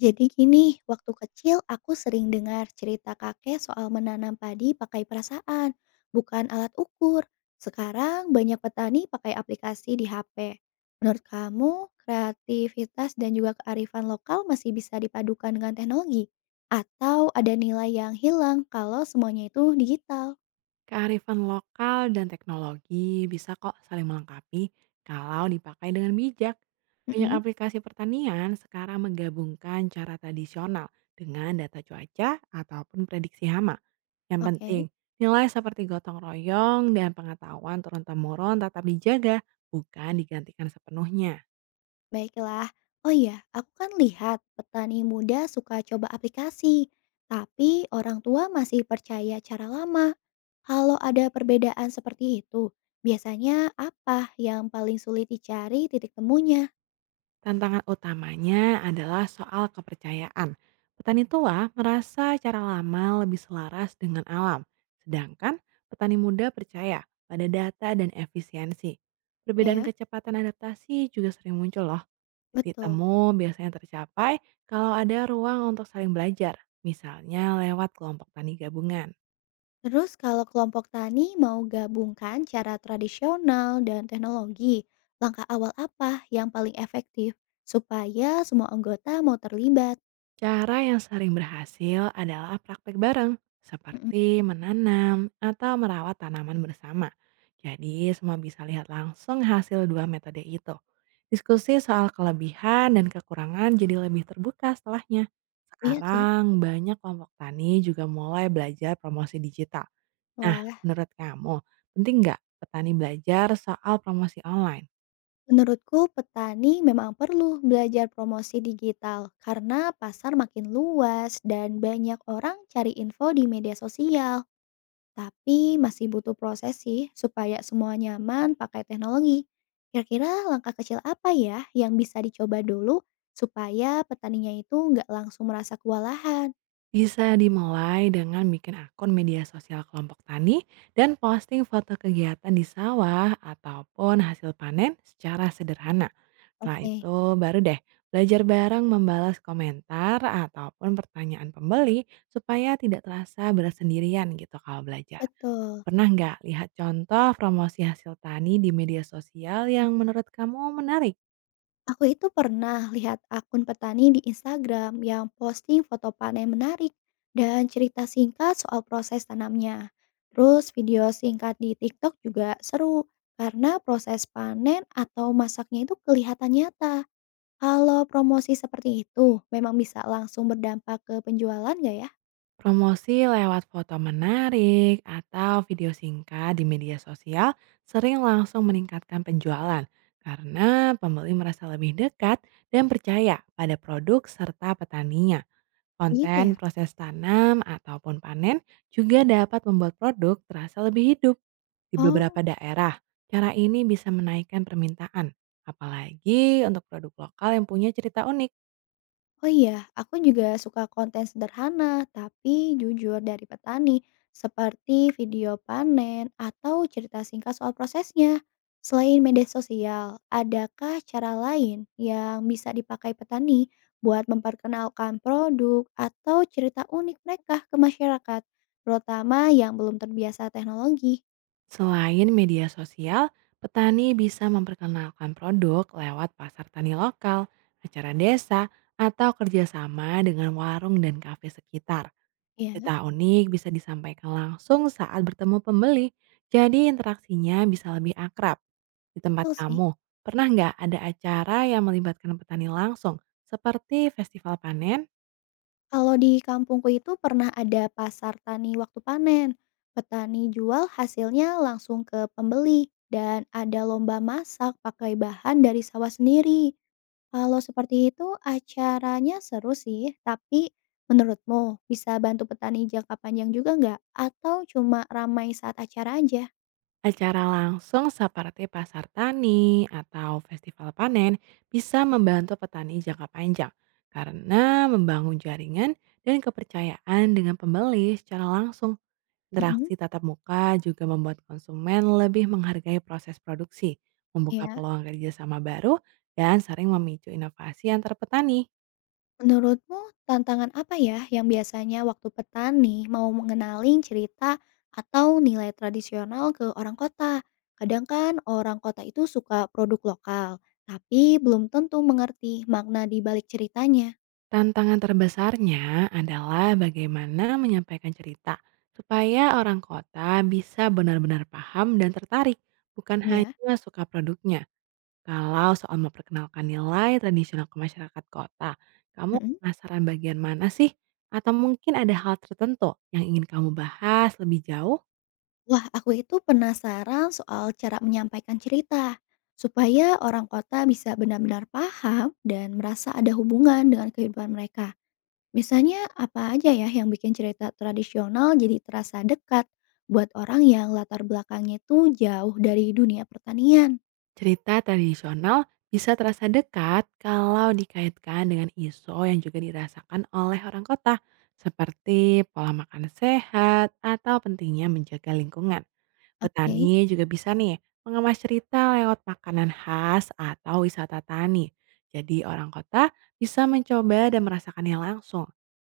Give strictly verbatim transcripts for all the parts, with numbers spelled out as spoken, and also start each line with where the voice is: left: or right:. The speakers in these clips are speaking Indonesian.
left: Jadi gini, waktu kecil aku sering dengar cerita kakek soal menanam padi pakai perasaan, bukan alat ukur. Sekarang banyak petani pakai aplikasi di H P. Menurut kamu, kreativitas dan juga kearifan lokal masih bisa dipadukan dengan teknologi? Atau ada nilai yang hilang kalau semuanya itu digital?
right: Kearifan lokal dan teknologi bisa kok saling melengkapi kalau dipakai dengan bijak. Banyak
left: Mm-mm.
right: aplikasi pertanian sekarang menggabungkan cara tradisional dengan data cuaca ataupun prediksi hama. Yang penting,
left: Oke.
right: nilai seperti gotong royong dan pengetahuan turun-temurun tetap dijaga, bukan digantikan sepenuhnya.
left: Baiklah. Oh iya, aku kan lihat petani muda suka coba aplikasi, tapi orang tua masih percaya cara lama. Kalau ada perbedaan seperti itu, biasanya apa yang paling sulit dicari titik temunya?
right: Tantangan utamanya adalah soal kepercayaan. Petani tua merasa cara lama lebih selaras dengan alam, sedangkan petani muda percaya pada data dan efisiensi. Perbedaan
left: Ya,
right: kecepatan adaptasi juga sering muncul loh. Titik
left: betul.
right: temu biasanya tercapai kalau ada ruang untuk saling belajar, misalnya lewat kelompok tani gabungan.
left: Terus kalau kelompok tani mau gabungkan cara tradisional dan teknologi, langkah awal apa yang paling efektif supaya semua anggota mau terlibat?
right: Cara yang sering berhasil adalah praktek bareng,
left: Mm.
right: seperti menanam atau merawat tanaman bersama. Jadi, semua bisa lihat langsung hasil dua metode itu. Diskusi soal kelebihan dan kekurangan jadi lebih terbuka setelahnya.
left: Iya sih.
right: Sekarang, banyak kelompok tani juga mulai belajar promosi digital. Nah,
left: Wah.
right: menurut kamu, penting nggak petani belajar soal promosi online?
left: Menurutku, petani memang perlu belajar promosi digital karena pasar makin luas dan banyak orang cari info di media sosial. Tapi masih butuh proses sih supaya semua nyaman pakai teknologi. Kira-kira langkah kecil apa ya yang bisa dicoba dulu supaya petaninya itu nggak langsung merasa kewalahan?
right: Bisa dimulai dengan bikin akun media sosial kelompok tani dan posting foto kegiatan di sawah ataupun hasil panen secara sederhana. Setelah
left: Oke,
right: itu baru deh belajar bareng membalas komentar ataupun pertanyaan pembeli supaya tidak terasa bersendirian gitu kalau belajar.
left: betul.
right: Pernah nggak lihat contoh promosi hasil tani di media sosial yang menurut kamu menarik?
left: Aku itu pernah lihat akun petani di Instagram yang posting foto panen menarik dan cerita singkat soal proses tanamnya. Terus video singkat di TikTok juga seru karena proses panen atau masaknya itu kelihatan nyata. Kalau promosi seperti itu memang bisa langsung berdampak ke penjualan nggak ya?
right: Promosi lewat foto menarik atau video singkat di media sosial sering langsung meningkatkan penjualan karena pembeli merasa lebih dekat dan percaya pada produk serta petaninya.
left: Gitu
right: Konten
left: ya?
right: proses tanam ataupun panen juga dapat membuat produk terasa lebih hidup di beberapa
left: Oh.
right: daerah. Cara ini bisa menaikkan permintaan, apalagi untuk produk lokal yang punya cerita unik.
left: Oh iya, aku juga suka konten sederhana, tapi jujur dari petani, seperti video panen atau cerita singkat soal prosesnya. Selain media sosial, adakah cara lain yang bisa dipakai petani buat memperkenalkan produk atau cerita unik mereka ke masyarakat, terutama yang belum terbiasa teknologi?
right: Selain media sosial, petani bisa memperkenalkan produk lewat pasar tani lokal, acara desa, atau kerjasama dengan warung dan kafe sekitar.
left: Ya,
right: Cerita unik bisa disampaikan langsung saat bertemu pembeli, jadi interaksinya bisa lebih akrab. Di tempat
left: betul sih.
right: kamu, pernah nggak ada acara yang melibatkan petani langsung, seperti festival panen?
left: Kalau di kampungku itu pernah ada pasar tani waktu panen. Petani jual hasilnya langsung ke pembeli dan ada lomba masak pakai bahan dari sawah sendiri. Kalau seperti itu acaranya seru sih, tapi menurutmu bisa bantu petani jangka panjang juga nggak? Atau cuma ramai saat acara aja?
right: Acara langsung seperti pasar tani atau festival panen bisa membantu petani jangka panjang karena membangun jaringan dan kepercayaan dengan pembeli secara langsung.
left: Mhm,
right: Interaksi tatap muka juga membuat konsumen lebih menghargai proses produksi, membuka
left: ya.
right: peluang kerjasama baru, dan sering memicu inovasi antar petani.
left: Menurutmu tantangan apa ya yang biasanya waktu petani mau mengenalin cerita atau nilai tradisional ke orang kota? Kadang kan orang kota itu suka produk lokal, tapi belum tentu mengerti makna di balik ceritanya,
right: Tantangan terbesarnya adalah bagaimana menyampaikan cerita supaya orang kota bisa benar-benar paham dan tertarik, bukan
left: ya.
right: hanya suka produknya. Kalau soal memperkenalkan nilai tradisional ke masyarakat kota, kamu
left: Mm-mm.
right: penasaran bagian mana sih? Atau mungkin ada hal tertentu yang ingin kamu bahas lebih jauh?
left: Wah, aku itu penasaran soal cara menyampaikan cerita supaya orang kota bisa benar-benar paham dan merasa ada hubungan dengan kehidupan mereka. Misalnya apa aja ya yang bikin cerita tradisional jadi terasa dekat buat orang yang latar belakangnya itu jauh dari dunia pertanian?
right: Cerita tradisional bisa terasa dekat kalau dikaitkan dengan isu yang juga dirasakan oleh orang kota, seperti pola makan sehat atau pentingnya menjaga lingkungan.
left: Oke,
right: Petani juga bisa nih mengemas cerita lewat makanan khas atau wisata tani. Jadi orang kota bisa mencoba dan merasakannya langsung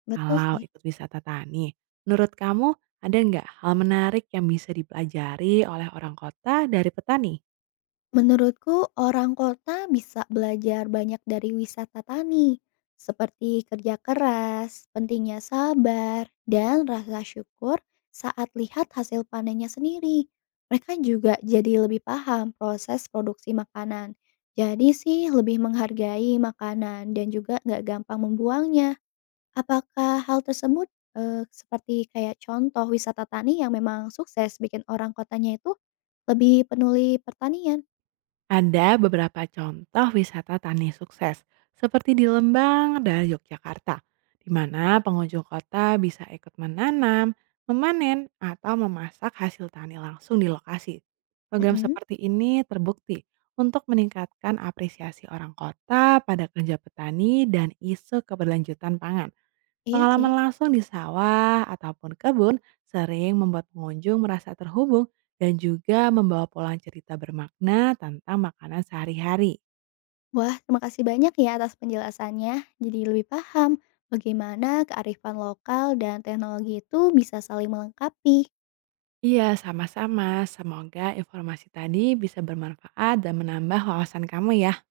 left: betul
right: kalau
left: sih.
right: ikut wisata tani. Menurut kamu ada nggak hal menarik yang bisa dipelajari oleh orang kota dari petani?
left: Menurutku, orang kota bisa belajar banyak dari wisata tani, seperti kerja keras, pentingnya sabar, dan rasa syukur saat lihat hasil panennya sendiri. Mereka juga jadi lebih paham proses produksi makanan. Jadi sih lebih menghargai makanan dan juga nggak gampang membuangnya. Apakah hal tersebut eh, seperti kayak contoh wisata tani yang memang sukses bikin orang kotanya itu lebih penuli pertanian?
right: Ada beberapa contoh wisata tani sukses, seperti di Lembang dan Yogyakarta, di mana pengunjung kota bisa ikut menanam, memanen, atau memasak hasil tani langsung di lokasi. Program
left: Mhm,
right: seperti ini terbukti untuk meningkatkan apresiasi orang kota pada kerja petani dan isu keberlanjutan pangan.
left: iya sih.
right: Pengalaman langsung di sawah ataupun kebun sering membuat pengunjung merasa terhubung dan juga membawa pulang cerita bermakna tentang makanan sehari-hari.
left: Wah, terima kasih banyak ya atas penjelasannya. Jadi lebih paham bagaimana kearifan lokal dan teknologi itu bisa saling melengkapi.
right: Iya, sama-sama. Semoga informasi tadi bisa bermanfaat dan menambah wawasan kamu ya.